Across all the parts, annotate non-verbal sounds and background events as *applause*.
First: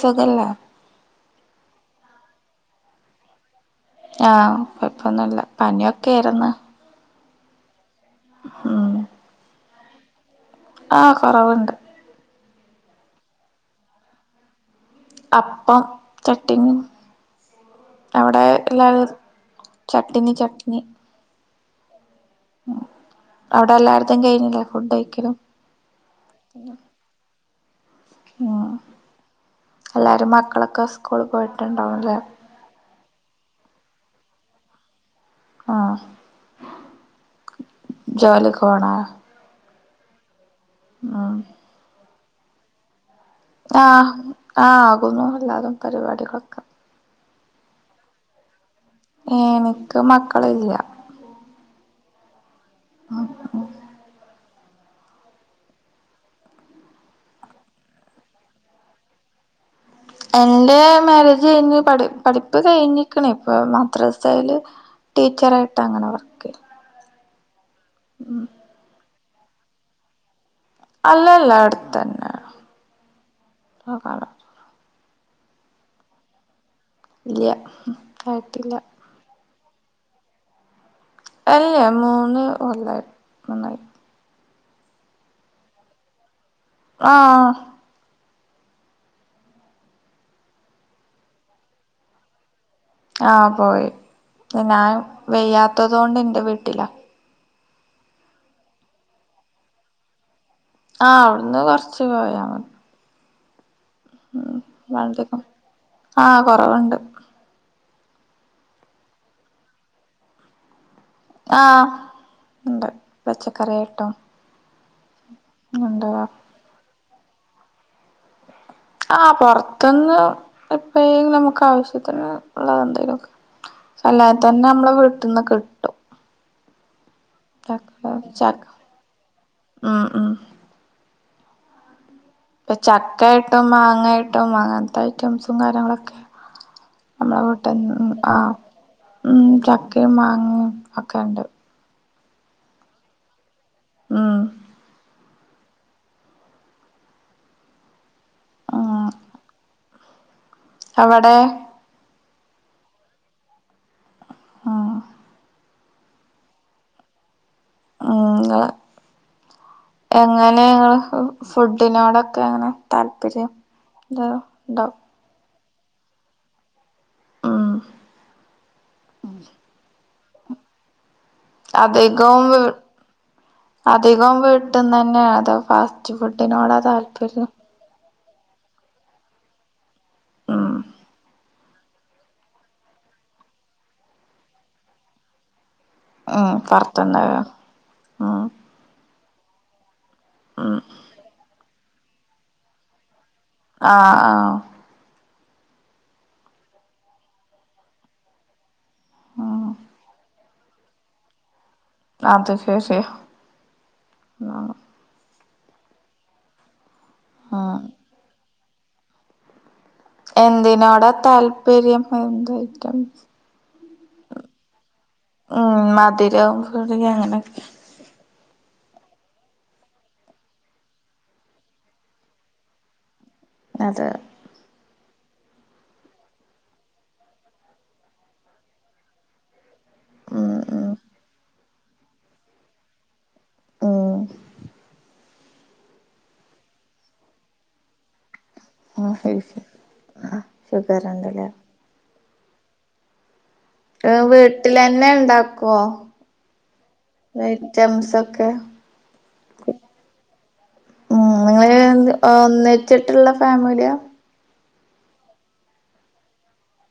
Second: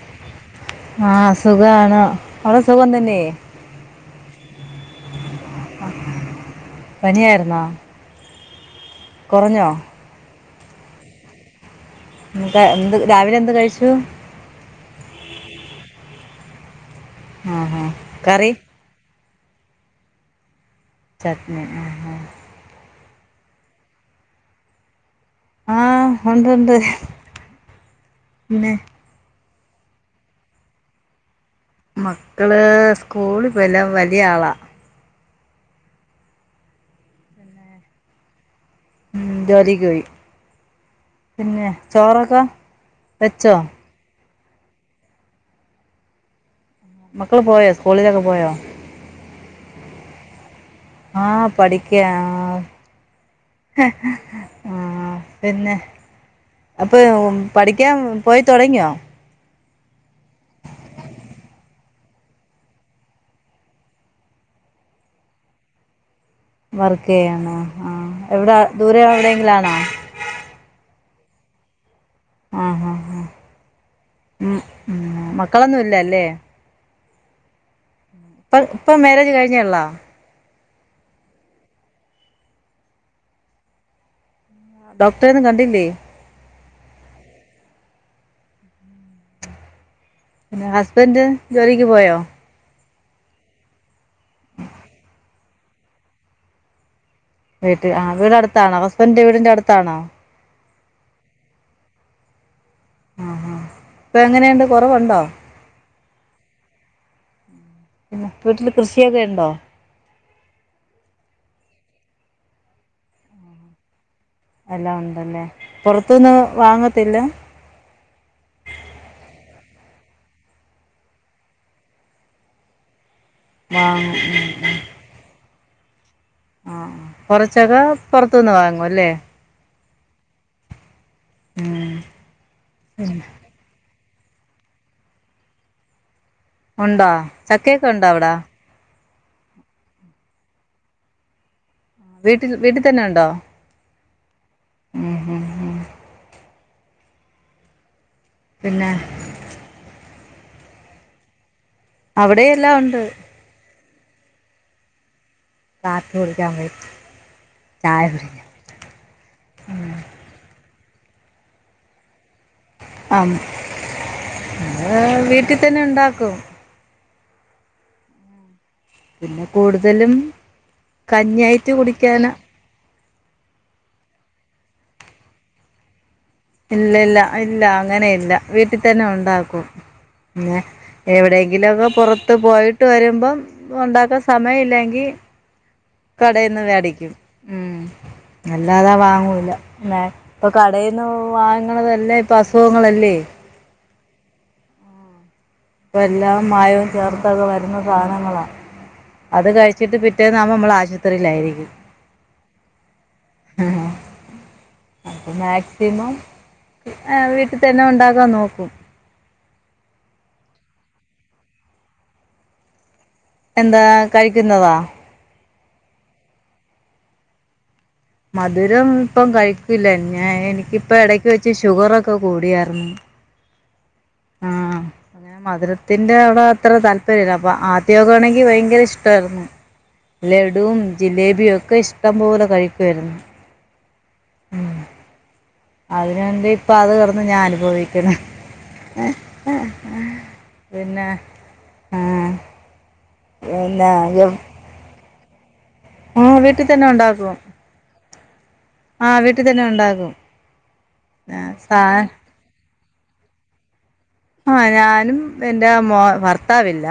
സുഖല്ലേ ആഹ് സുഖാണ് അവിടെ സുഖം തന്നെ ആഹ് കുഴപ്പൊന്നുമില്ല പനിയൊക്കെ ആര്ന്ന് പനിയായിരുന്നോ *inaudible* കുറഞ്ഞോ ആഹ് കൊറവൊണ്ട് എന്ത് രാവിലെ എന്ത് കഴിച്ചു അപ്പം ചട്ട്നി ആ ഹാ അവിടെ കറി എല്ലാവരും ചട്ട്നി ചട്ട്നി ചട്ട്നി ആഹ് ആഹ് അവിടെ എല്ലായിടത്തും കഴിഞ്ഞില്ലേ ഫുഡ് കഴിക്കല് ആഹ് ഉണ്ട്ണ്ട് ഉം പിന്നെ എല്ലാരും മക്കളൊക്കെ സ്കൂളി പോയി മക്കള് സ്കൂളി വിടാൻ വലിയ ആളാ ആഹ് ജോലിക്ക് പോണാ ഉം, ജോലിക്ക് പോയി പിന്നെ ചോറ് പാ ആഹ് ആ ആകുന്നുല്ലാതും പരിപാടികളൊക്കെ. മക്കള് പോയോ സ്കൂളിലൊക്കെ പോയോ? ഏനിക്ക് മക്കളില്ല. ക്യാ *unintelligible* ആ പിന്നെ അപ്പ പഠിക്കാൻ പോയിത്തൊടങ്ങിയോ? എന്റെ മാര്യേജ് കഴിഞ്ഞ് പഠി പഠിപ്പ് കഴിഞ്ഞിക്കണ് ഇപ്പൊ മദ്രസയില് ടീച്ചറായിട്ട് അങ്ങനെ പോ. വർക്ക്യ്യാണോ? ആ എവിടാ ദൂരെയതെ - ഇലാണോ? അല്ലല്ല അടുത്താണ്. ആഹ് ആഹ് ഉം *unintelligible* ഉം മക്കളൊന്നും ഇല്ലല്ലേ? ഇല്ല്യ. പ്പൻ ഞ്ഞെയൊള്ളോ? അല്ലേ മൂന്ന് ഒല്ലായി മൂന്നായി. ഡോക്ടറെ ന്നും കണ്ടില്ലേ? ആ പിന്നെ ഹസ്ബൻഡ് ജോലിക്ക് പോയോ? ആ പോയി. പിന്നെ വെയ്യാത്തത്ണ്ട് ന്റെ വീട്ടിലാ. വീട്ടിൽ, ആ വീടടുത്താണോ ഹസ്ബൻഡിന്റെ വീടിന്റെ അടുത്താണോ? ആ അവിടുന്ന് കൊറച്ച് പോയാ മതി. ആ ആ ഉം വൽത്തെക്കും ആ കൊറവൊണ്ട് പിന്നെ വീട്ടില് കൃഷിയൊക്കെ ണ്ടോ? ആ ഒണ്ട് പച്ചക്കറിയായിട്ടോ എല്ലാം ഒണ്ട്. തന്നേ പൊറത്തൂന്ന് വാങ്ങ ത്തില്ലാ? ആ പൊറത്തന്ന് എപ്പേലും നമുക്ക് ആവശ്യത്തിന് ഉള്ളത് എന്തേലും. ക്കെ വാങ്ങും അല്ലാതെതന്നെ നമ്മള് കിട്ട ട്ടോ ആ കൊറച്ചൊക്കെ പൊറത്തുന്ന് വാങ്ങും ല്ലേ ആ ആ ഉം ഇപ്പൊ ചക്കയിട്ടും മാങ്ങാ *unintelligible* അങ്ങനത്തെ ഐറ്റംസും കാര്യങ്ങളൊക്കെ ഉണ്ടോ നമ്മളെ ചക്കയൊക്കെ ഉണ്ടോ വീട്ടിന്ന് അവിടാ ആഹ് ഉം ചക്കയും മാങ്ങയും ഒക്കെ ഒണ്ട് വീട്ടിൽ വീട്ടിൽ തന്നെ ഉണ്ടോ ആ ഉം ഉം ഉം പിന്നെ ഉം അവിടെ അവിടെയല്ലാ ഉണ്ട് ആ *unintelligible* ചായ *unintelligible* ഉം ഉം എല്ലാർക്കും ഫുഡിനോട് ഒക്കെ അങ്ങനെ ആം താല്പര്യം വല്ലോം ഉണ്ടോ അത് *unintelligible* തന്നെ ഉണ്ടാക്കും ആ പിന്നെ കൂടുതലും കഞ്ഞിയായിറ്റ് കുടിക്കാന അധികവും അധികം വീട്ടും തന്നെയാ അതാ *unintelligible* ഇല്ല ഇല്ല ഇല്ല അങ്ങനെ ഇല്ല വീട്ടിൽ തന്നെ ഉണ്ടാക്കും പിന്നെ ഉം എവിടെ *unintelligible* പുറത്ത് പോയിട്ട് വരുമ്പം ഉണ്ടാക്കാൻ സമയം ഇല്ലെങ്കി ഉം കടേന്ന് വേടിക്കും പുറത്തുന്ന് ഉം ഉം അല്ലാതെ വാങ്ങൂ ഇപ്പൊ ഉം കടേന്ന് വാ *unintelligible* എല്ലാം ഇപ്പൊ അസുഖങ്ങളല്ലേ ആ ആഹാ എല്ലാം മായവും ചേർത്തത് വരുന്ന സാധനങ്ങളാ അത് ഉം കഴിച്ചിട്ട് പിറ്റേ *unintelligible* നമ്മള് ആശുത്രിയിലായിരിക്കും അത് ശരി ആ അപ്പം മാക്സിമം ആ വീട്ടിൽ തന്നെ ഉണ്ടാകാൻ നോക്കും എന്തിനോടാ താല്പര്യം *inaudible* എന്താ കഴിക്കുന്നതാ ഉം മധുരവും പുളി അങ്ങനെയൊക്കെ മധുരം ഇപ്പം കഴിക്കില്ല ഞാൻ എനിക്കിപ്പ എടയ്ക്ക് വെച്ച് ഷുഗറൊക്കെ കൂടിയായിരുന്നു അതെ മധുരത്തിന്റെ അവിടെ അത്ര താല്പര്യം ഇല്ല അപ്പൊ ആദ്യോക്കാണെങ്കി ഭയങ്കര ഇഷ്ടവായിരുന്നു ഉം ലഡുവും ഉം ജിലേബിയും ഒക്കെ ഇഷ്ടം പോലെ കഴിക്കോയിരുന്നു. ഉം അതിനുവേണ്ടി ഇപ്പൊ അത് കടന്ന് ഞാൻ അനുഭവിക്ക്ണേ ആഹ് ശരി ശരി ആഹ് ഷുഗർ പിന്നെ ഉണ്ടല്ലേ ആഹ് വീട്ടിലെന്നെ ണ്ടാക്കു ആ വീട്ടി തന്നെ ഉണ്ടാക്കും ഐറ്റംസ് ഒക്കെ ആ വീട്ടി തന്നെ ഉണ്ടാകും *unintelligible* ച്ചിട്ടുള്ള ഫാമിലിയ ആ ഞാനും എന്റെ മോ ഭർത്താവില്ല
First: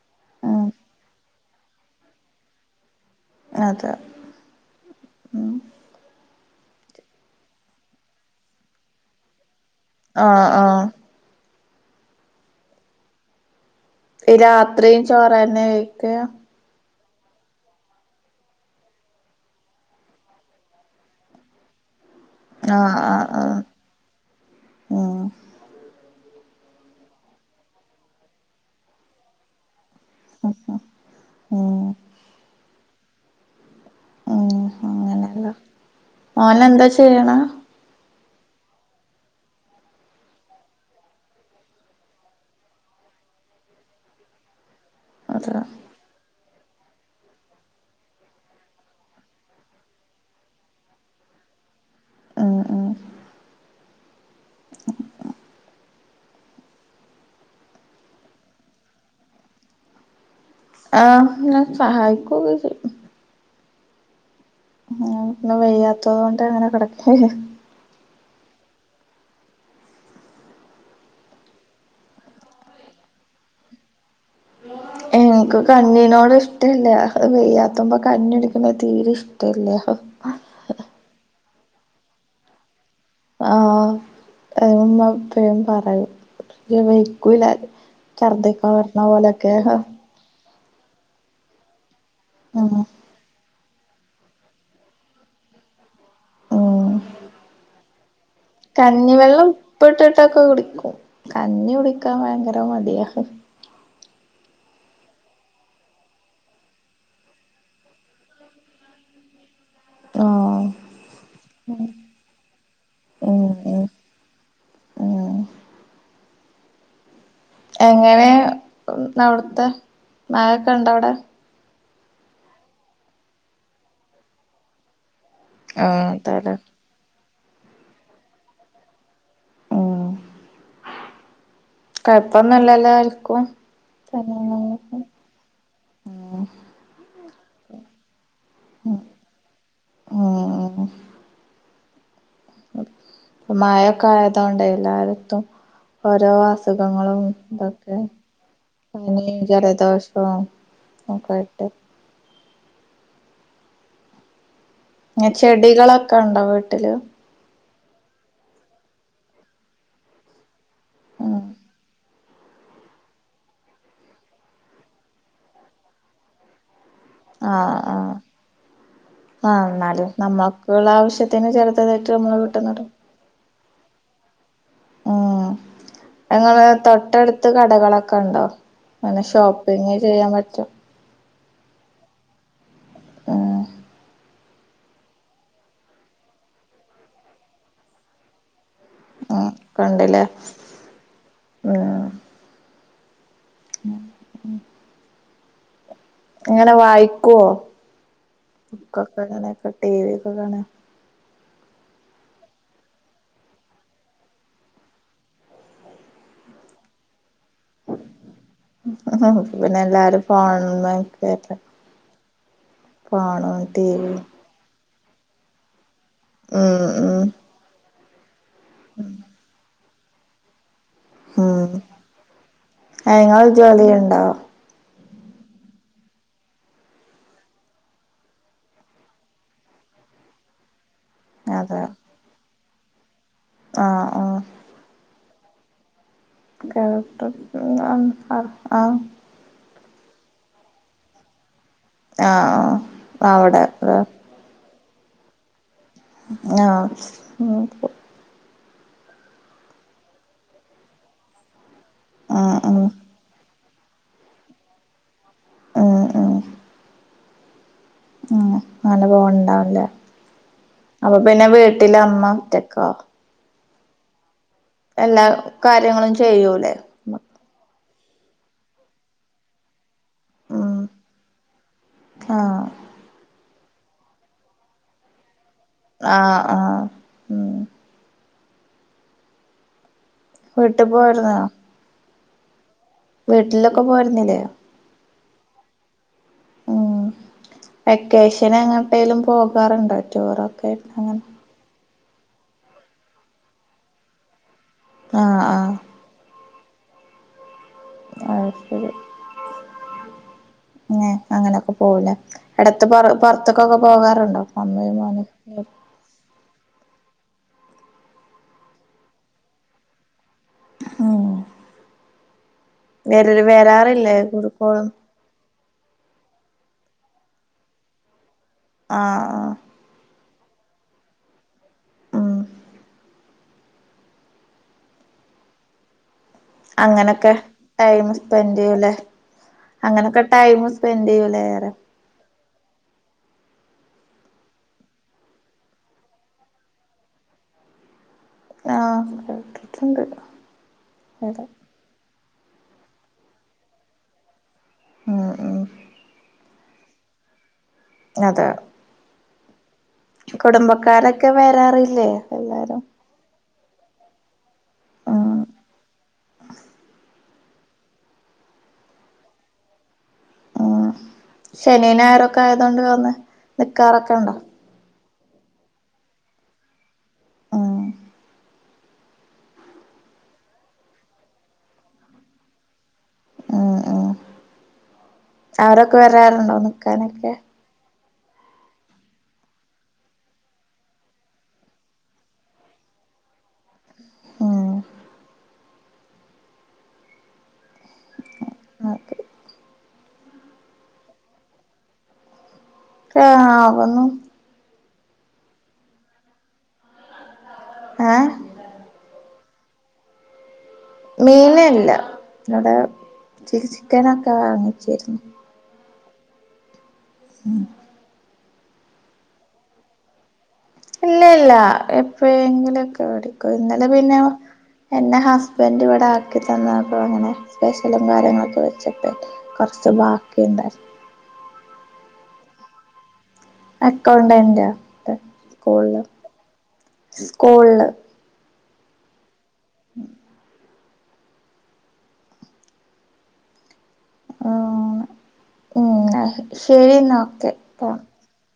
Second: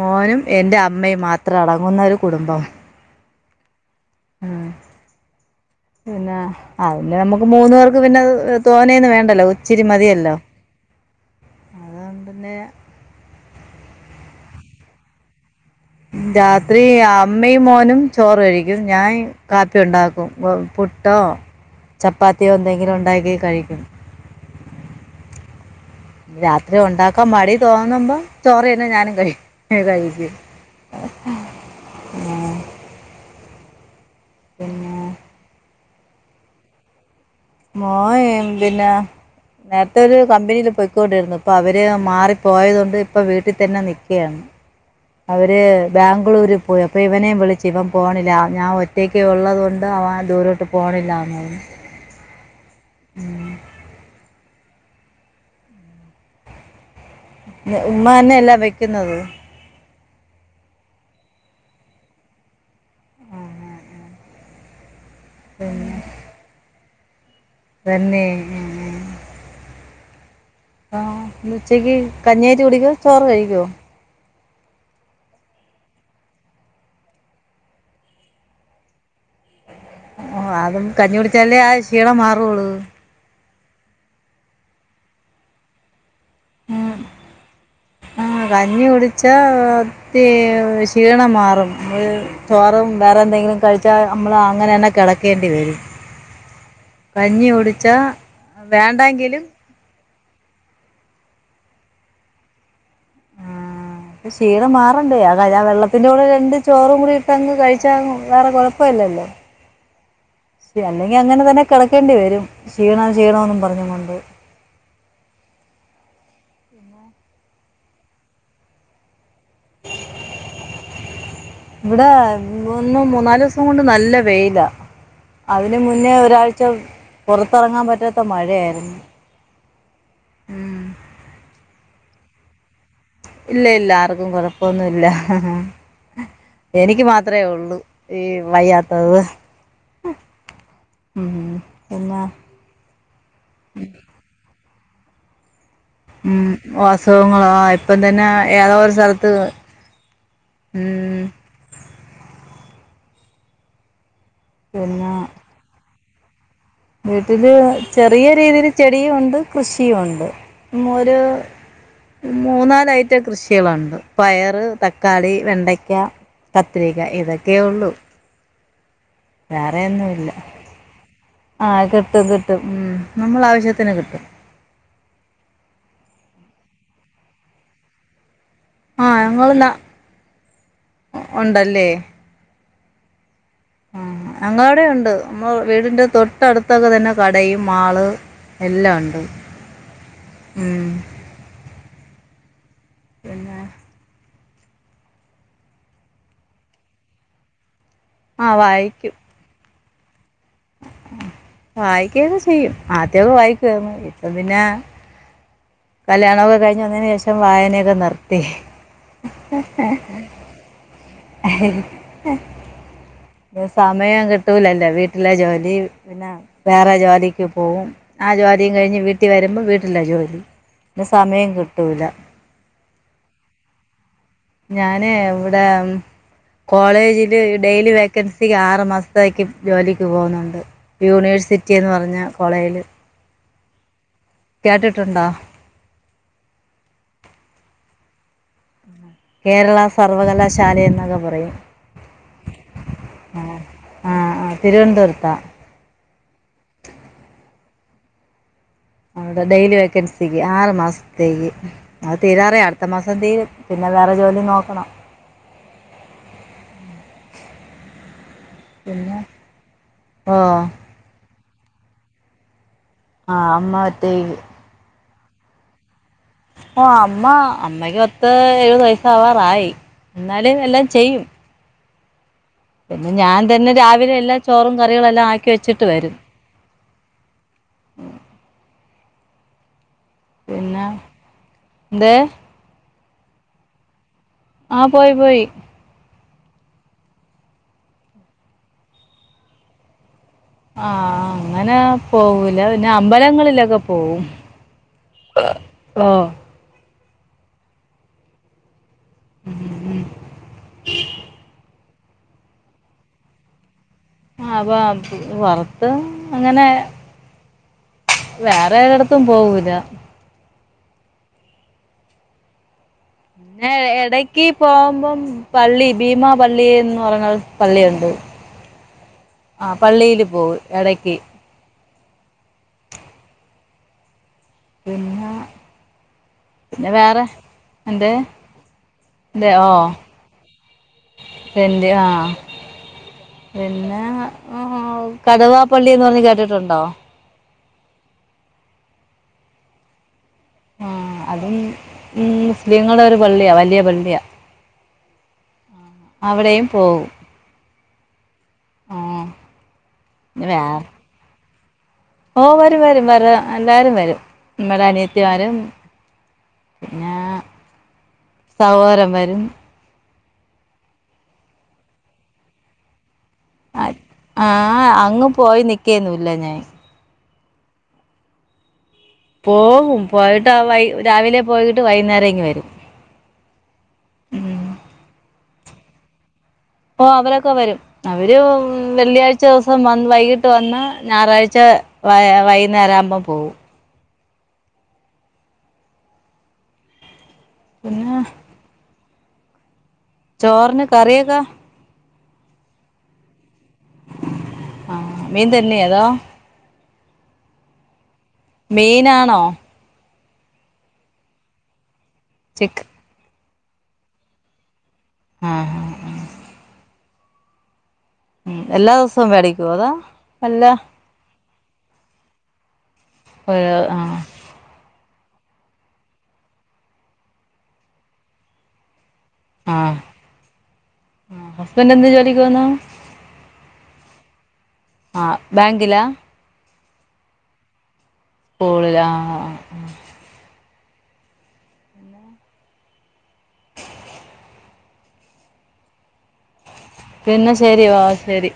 മോനും ഉം എന്റെ അമ്മയും മാത്രം ഇത്ര അടങ്ങുന്ന ഒരു കുടുംബം അതെ ആഹ് ഉം പിന്നെ ആഹ് പിന്നെ നമുക്ക് മൂന്നു പേർക്ക് പിന്നെ തോന്നേന്ന് വേണ്ടല്ലോ ആഹ് ആഹ് അതോണ്ട് പിന്നെ രാത്രിയും ചോറ് തന്നെ രാത്രി അമ്മയും മോനും ചോറ് കഴിക്കും ഞാൻ കാപ്പി ഉണ്ടാക്കും പുട്ടോ ചപ്പാത്തിയോ എന്തെങ്കിലും ആഹ് ആഹ് ഉണ്ടാക്കി ആഹ് കഴിക്കും ഉം രാത്രി ഉണ്ടാക്കാം മടി തോന്നുമ്പോ ചോറന്നെ ഞാനും കഴിക്ക് ന്നെ കഴിക്കും ഉം ആഹ് പിന്നെ ഓനന്താ ചെയ്യ്ണ് മോൻ പിന്നെ നേര്ത്തെ ഒരു കമ്പിനിയില് പൊയ്ക്കോണ്ടിരുന്നു ഇപ്പൊ അവര് മാറി പോയതോണ്ട് ഇപ്പ വീട്ടിത്തന്നെ നിക്ക്യയാണ് അതെ അവര് ബാംഗ്ലൂര് പോയി അപ്പൊ ഇവനെ വിളിച്ചി ഇവൻ പോണില്ല ഞാൻ ഒറ്റയ്ക്ക് ഉള്ളത് കൊണ്ട് അവൻ ദൂരോട്ട് പോണില്ലാന്ന് ഉം ഉം ഞ് ഉമ്മാന്നെല്ലേ വെയ്ക്കുന്നത് ആഹ് ഞാൻ സഹായിക്കൊക്കെ ചെയ്യും ആഹ് ആഹ് ആഹ് പിന്നെ ഇന്ന് വയ്യാത്തതോണ്ട് അങ്ങനെ കെടക്ക് തന്നെ ഉം ആഹ് ഇന്ന്ഉച്ചയ്ക്ക് കഞ്യായിട്ട് കുടിക്കോ ചോറ് കഴിക്ക്യോ എനിക്ക്കഞ്ഞിനോട് ഇഷ്ടമല്ല വെയ്യാത്തപ്പോൾ കഞ്ഞി എടുക്കുന്നത് തീരെ ഇഷ്ടമല്ലേ ചാലെ ആ ഷീണം മാറുകയുള്ളു ആഅ അത് എപ്പഴും പറയും ഉം, ഒക്കില്ല ആ ഛർദിക്കാൻ കഞ്ഞി വരുന്ന കുടിച്ചാൽ പോലെയൊക്കെ ഒത്തി ക്ഷീണം മാറും നമ്മള് ചോറും വേറെ എന്തെങ്കിലും കഴിച്ച ച്ച നമ്മള് അങ്ങനെ തന്നെ കിടക്കേണ്ടി വരും ഉം കഞ്ഞി കുടിച്ചാ കഞ്ഞിവെള്ളം ഉപ്പിട്ട് ട്ടൊക്കെ കുടിക്കും കഞ്ഞി കുടിക്കാൻ ഭയങ്കര മടിയാ ആ അപ്പ ഷീണം മാറണ്ടേ ആ വെള്ളത്തിന്റെ കൂടെ രണ്ട് ചോറും കൂടിട്ട് അങ്ങ് കഴിച്ചാ വേറെ കൊഴപ്പല്ലല്ലോ ആഹ് ശ അല്ലെങ്കി അങ്ങനെതന്നെ കിടക്കേണ്ടി വരും ക്ഷീണംക്ഷീണം ഉം എന്ന് ഉം പറഞ്ഞും കൊണ്ട് ഉം എങ്ങനെ അവിടുത്തെ നായൊക്കെ ഉണ്ടോ അവിടെ ഇവിടെ ഒന്നും മൂന്നാലു ദിവസം കൊണ്ട് നല്ല വെയിലാ അതിന് ആഹ് മുന്നേ അതെല്ലേ ഒരാഴ്ച പുറത്തിറങ്ങാൻ പറ്റാത്ത മഴയായിരുന്നു ഉം കുഴപ്പം ഒന്നും ഇല്ലല്ലോ ഇല്ല ഇല്ല ആർക്കും കൊഴപ്പൊന്നുമല്ല ഉം എനിക്ക് മാത്രമേ ഉള്ളു ഈ വയ്യാത്തത് ഉം ഉ പിന്നെ മഴൊക്കെ ആയതോണ്ട എല്ലായിർത്തും ഓരോ ഉം അസുഖങ്ങളും അസുഖങ്ങളോ ഇതൊക്കെ ഇപ്പം തന്നെ ഏതോ ഒരു സ്ഥലത്ത് പനിയും ജലദോഷവും ഉം ഒക്കെ ഇണ്ട് പിന്നെ ചെടികളൊക്കെ കണ്ടപട്ട് വീട്ടില് ചെറിയ രീതിയിൽ ചെടിയും ഉണ്ട് കൃഷിയും ഉണ്ട് ഒരു ഉം മൂന്നാല് ഐറ്റം കൃഷികളുണ്ട് പയറ് തക്കാളി വെണ്ടക്ക പത്രിക ഇതൊക്കെയെ ഉള്ളൂ ആഹ എന്നാലും വേറെയൊന്നുമില്ല നമ്മൾക്ക് ഉള്ള ആവശ്യത്തിന് ആ ചെറുത്തതായിട്ട് നമ്മള് കിട്ടുന്നുണ്ട് പത്തനതിട്ട് ഞങ്ങള് തൊട്ടടുത്ത് കടകളൊക്കെ ഉണ്ടോ ആ അനെ ഞങ്ങൾ ഷോപ്പിങ് ചെയ്യാൻ പറ്റോ ഉണ്ടല്ലേ ഉം ഉ അഞങ്ങ അവിടെുണ്ട് നമ്മ വീടിന്റെ തൊട്ടടുത്തൊക്കെ തന്നെ കടയും മാള് എല്ലാം ഉണ്ട് ഉം ആ പിന്നെ ആ ഉ അങ്ങനെ വായിക്കുവോ ആഹ് വായിക്കും ഒക്കക്കനക്ക േവ ഒക്കെ കാണ വായിക്കക്കെ ചെയ്യും ആദ്യൊക്കെ വായിക്കുവന്ന് ഇപ്പം പിന്നെ കല് ആണകേ കഞ്ഞ പക്ഷം വായനൊക്കെ നിർത്തി ഇപ്പൊ പിന്നെ എല്ലാരും അ ഫോൺമേക്കല്ലേ ഫോണും ഉം ടിവിയും സമയം കിട്ടൂലല്ലേ വീട്ട ഇല്ല ജോി പിന്നെ ഉം വേറെ ഉം ജാലിക്ക് പോകവും ആജോ അത കഴിഞ് വീട്ട വമ്പോ വീ എല്ല ജോലി ഉം കിട്ടൂല അങ്ങൾ ജോലി ഉണ്ടാവോ ഇവി കോളേജില് ഡെി വൻസി ആറു മാസത്തേക്ക്ും ജോലിക്ക് പോകുന്നുണ്ട് യൂണിവേഴ്സിറ്റി എന്ന് പറഞ്ഞ കോളേജിൽ ആഹ കേട്ടിട്ടുണ്ടോ ക ആഹ കേരള സർവകലാശാല എന്നൊക്കെ പറയും ആഹ ആ അവിടെ ഹ തിരുവനന്തപുരത്ത ആഹ അവടെ ഡെയലി വേക്കൻസിക്ക് ആറ്ു മാസത്തേക്ക് അത് തീരാറേ ഉം ഉം അടുത്ത മാസം തീ പിന്നെ വേറെ ജോലി നോക്കണം ആഹ ആഹ ഉം അങ്ങനെ പിന്നെ പോകണിണ്ടാവല്ലേ ഓ പിന്നെ വീട്ടിലമ്മ ഒറ്റക്ക ആഹ് അമ്മ ഒറ്റക്ക് എല്ലാ കാര്യങ്ങളും ചെയ്യൂലേ ഓ അമ്മ അമ്മ *unintelligible* പത്ത് എഴുത് വയസാവാറായി എന്നാല് ഉം എല്ലാം ചെയ്യും ആഹ് പിന്നെ ഞാൻ തന്നെ രാവിലെ എല്ലാ ചോറും കറികളെല്ലാം ആക്കി വെച്ചിട്ട് വരും ആഹ് ആഹ് ഉം *unintelligible* പിന്നെ വീട്ടിൽ പോയിരുന്ന എന്തേ വീട്ടിലൊക്കെ പോയിരുന്നില്ലേ ആഹ് പോയി പോയി ഉം വെക്കേഷൻ എങ്ങേട്ടേലും പോകാറുണ്ടോ ടൂറൊക്കെ ആയിട്ട് ആഹ് അങ്ങനെ പോവൂല പിന്നെ അമ്പലങ്ങളിലൊക്കെ പോവും ആഹ് ആഹ് ഓ അതുശെരി ഉം ഉം ങ്ങേ അങ്ങനൊക്കെ പോവൂല്ലേ? എടെത്ത് പ്പോ പൊർത്ത്ക്കൊക്കെ ആഹ് പോ പൊറത്ത് അങ്ങനെ വേറെ എതെട്ത്തും പോവൂല. ഹോ ഞാ എടയ്ക്ക് കൂടുക്കോളും പോവുമ്പം പള്ളി ഭീമാപള്ളി എന്ന് പറഞ്ഞൊരു പള്ളിയുണ്ട്. ആഹ്, ആഹ് പോ എടയ്ക്ക് ഉം പിന്നെ പിന്നെ വേറെ അങ്ങനൊക്കെ ടൈം എന്തേ സ്പെന്റചെയ്യൂല്ലേ എന്തേ ഓ അങ്ങനൊക്കെടൈം സ്പെന്റ് ചെയ്യൂലേറിയാ എൻ്റെ ആ പിന്നെ ഹോ കടുവാപ്പള്ളിന്ന് പറഞ്ഞ് കേട്ടിട്ടുണ്ടോ? ആഹ് കേട്ട്ട്ട്ണ്ട്. ആഹ് അതും ഈ മുസ്ലിങ്ങളെ ഒരു പള്ള്യാ. വലിയ പള്ള്യാ. ഉം ഉം ആഹ് അവിടെയും പോ അതെ ആ കുടുംബക്കാരൊക്കെ റി ഓഹ് വരും വരും വരാ അല്ലാരും വരും ഇന്നലെ ഉം അനിയത്തിമാരും പിന്നെ സഹോരം വരും ഉം ശനിഞായറൊക്കെ ആയതോണ്ട് വന്ന നിക്കാറൊക്കെ ഉണ്ടോ ആ അങ്ങ് പോയി നിക്കേന്നുല്ല ഞാൻ ഉം പോവും പോയിട്ട് ആഹ് വൈ രാവിലെ പോയിട്ട് വൈകുന്നേരംങ്കി വരും ഉം ഉം അവരൊക്കെ വരാറുണ്ടോ ഓഹ് നിക്കാനൊക്കെ അവരൊക്കെ വരും അവര് വെള്ളിയാഴ്ച ദിവസം വന്ന് വൈകിട്ട് വന്ന് ഞായറാഴ്ച വ വൈകുന്നേര ആവുമ്പോ പോകും ഉം പിന്നെ *unintelligible* ചോറിന് കറിയക്കാ ആഹ് വന്നും ആഹ് മീൻ തന്നെ അതോ ആഹ് മീനാണോ മീനല്ല ചിക്ക് *unintelligible* ചക്ക് ചിക്കനൊക്കെ വാങ്ങി ശരി ആ ഉം ഉം എല്ലാ ദിവസവും വേടിക്കു അതാ ഇല്ല ഇല്ല എപ്പോഴെങ്കിലൊക്കെ ടിക്കും ഒരു ഇന്നല ആ പിന്നെ എന്നാ ഹസ്ബൻ് ഇവിടെ ആക്കി തന്നപ്പോൾ അങ്ങനെ സ്പെഷ്യല കാര്യങ്ങളൊക്കെ വെച്ച ആ കൊറച്ച് ബാക്കിണ്ടായി ഹസ്ബൻഡ് എന്ത് ജോലിക്കോന്നോ അക്കൗണ്ടന്റ് സ്കൂള് ബാങ്കിലാ സ്കൂള് സ്കൂളിൽ ആഹ് *unintelligible* മമ് പിന്നെ ശരി ഓഹ് ശരി